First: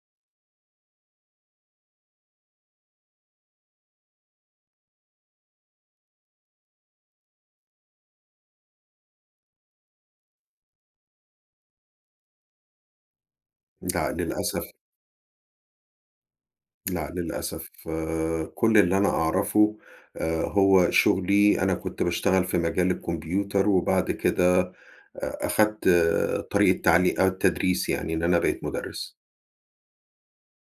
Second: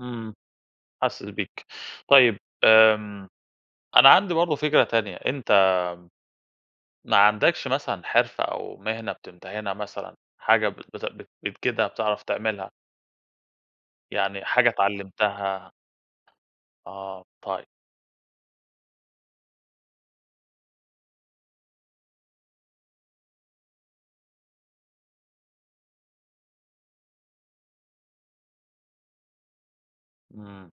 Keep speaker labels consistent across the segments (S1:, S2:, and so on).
S1: إمم، حاسس بيك، طيّب آمم، أنا عندي برضه فكرة تانية، أنت ما عندكش مثلًا حرفة أو مهنة بتمتهنها مثلًا، حاجة بت بت بتجيدها، بتعرف تعملها؟
S2: لا
S1: يعني حاجة
S2: للأسف
S1: اتعلمتها؟
S2: لا
S1: آه، طيب.
S2: للأسف كل اللي أنا أعرفه آآ هو شُغلي، أنا كُنت باشتغل في مجال الكمبيوتر وبعد كده أ أخدت آآ طريق التعلي التدريس يعني، إن أنا بقيت مُدرّس.
S1: إمم،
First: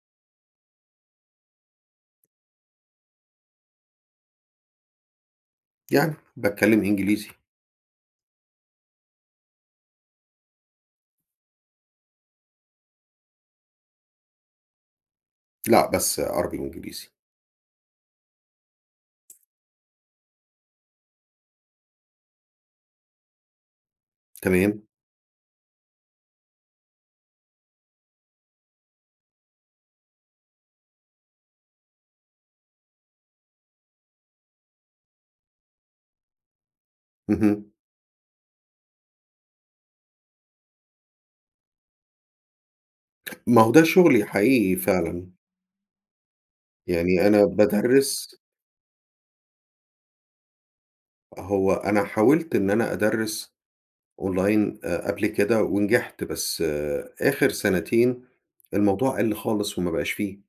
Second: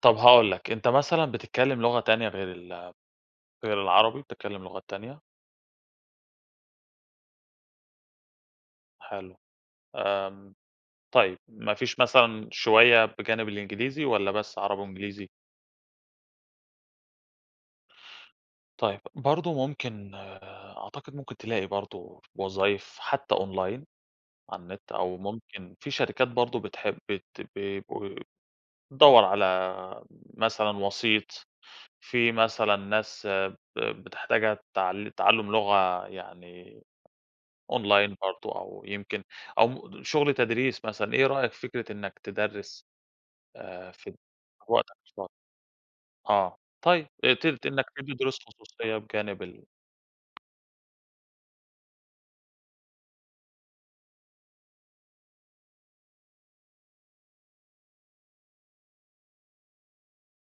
S1: طب هاقول لك، أنت مثلًا بتتكلم لغة تانية غير ال غير العربي، بتتكلم لغات تانية؟
S2: يعني، باتكلم إنجليزي.
S1: حلو. آمم طيب، ما فيش مثلًا شوية بجانب الإنجليزي، والّا بس عربي وإنجليزي؟
S2: لأ بس عربي وإنجليزي.
S1: طيب، برضه ممكن أعتقد ممكن تلاقي برضه وظايف حتى أونلاين على
S2: تمام.
S1: النت أو ممكن في شركات برضه بتحب بت بيبقوا دوّر على مثلًا وسيط، في مثلًا ناس ب بتحتاجها تعل تعلم لغة يعني
S2: اهم.
S1: أونلاين برضه أو يمكن أو مم شغل تدريس مثلًا، إيه رأيك في فكرة إنّك تدرّس؟
S2: ما هو ده
S1: آآ، فد
S2: شُغلي
S1: في
S2: حقيقي
S1: وقتك
S2: فعلًا.
S1: الفاضي. آه، طيب
S2: يعني أنا
S1: ابت إنّك تدّي
S2: بادَرّس.
S1: دروس خصوصية بجانب ال
S2: هو أنا حاولت إن أنا أدَرّس أونلاين آآ، قبل كده ونجحت، بس آخر سنتين، الموضوع قلّ خالص وما بقاش في.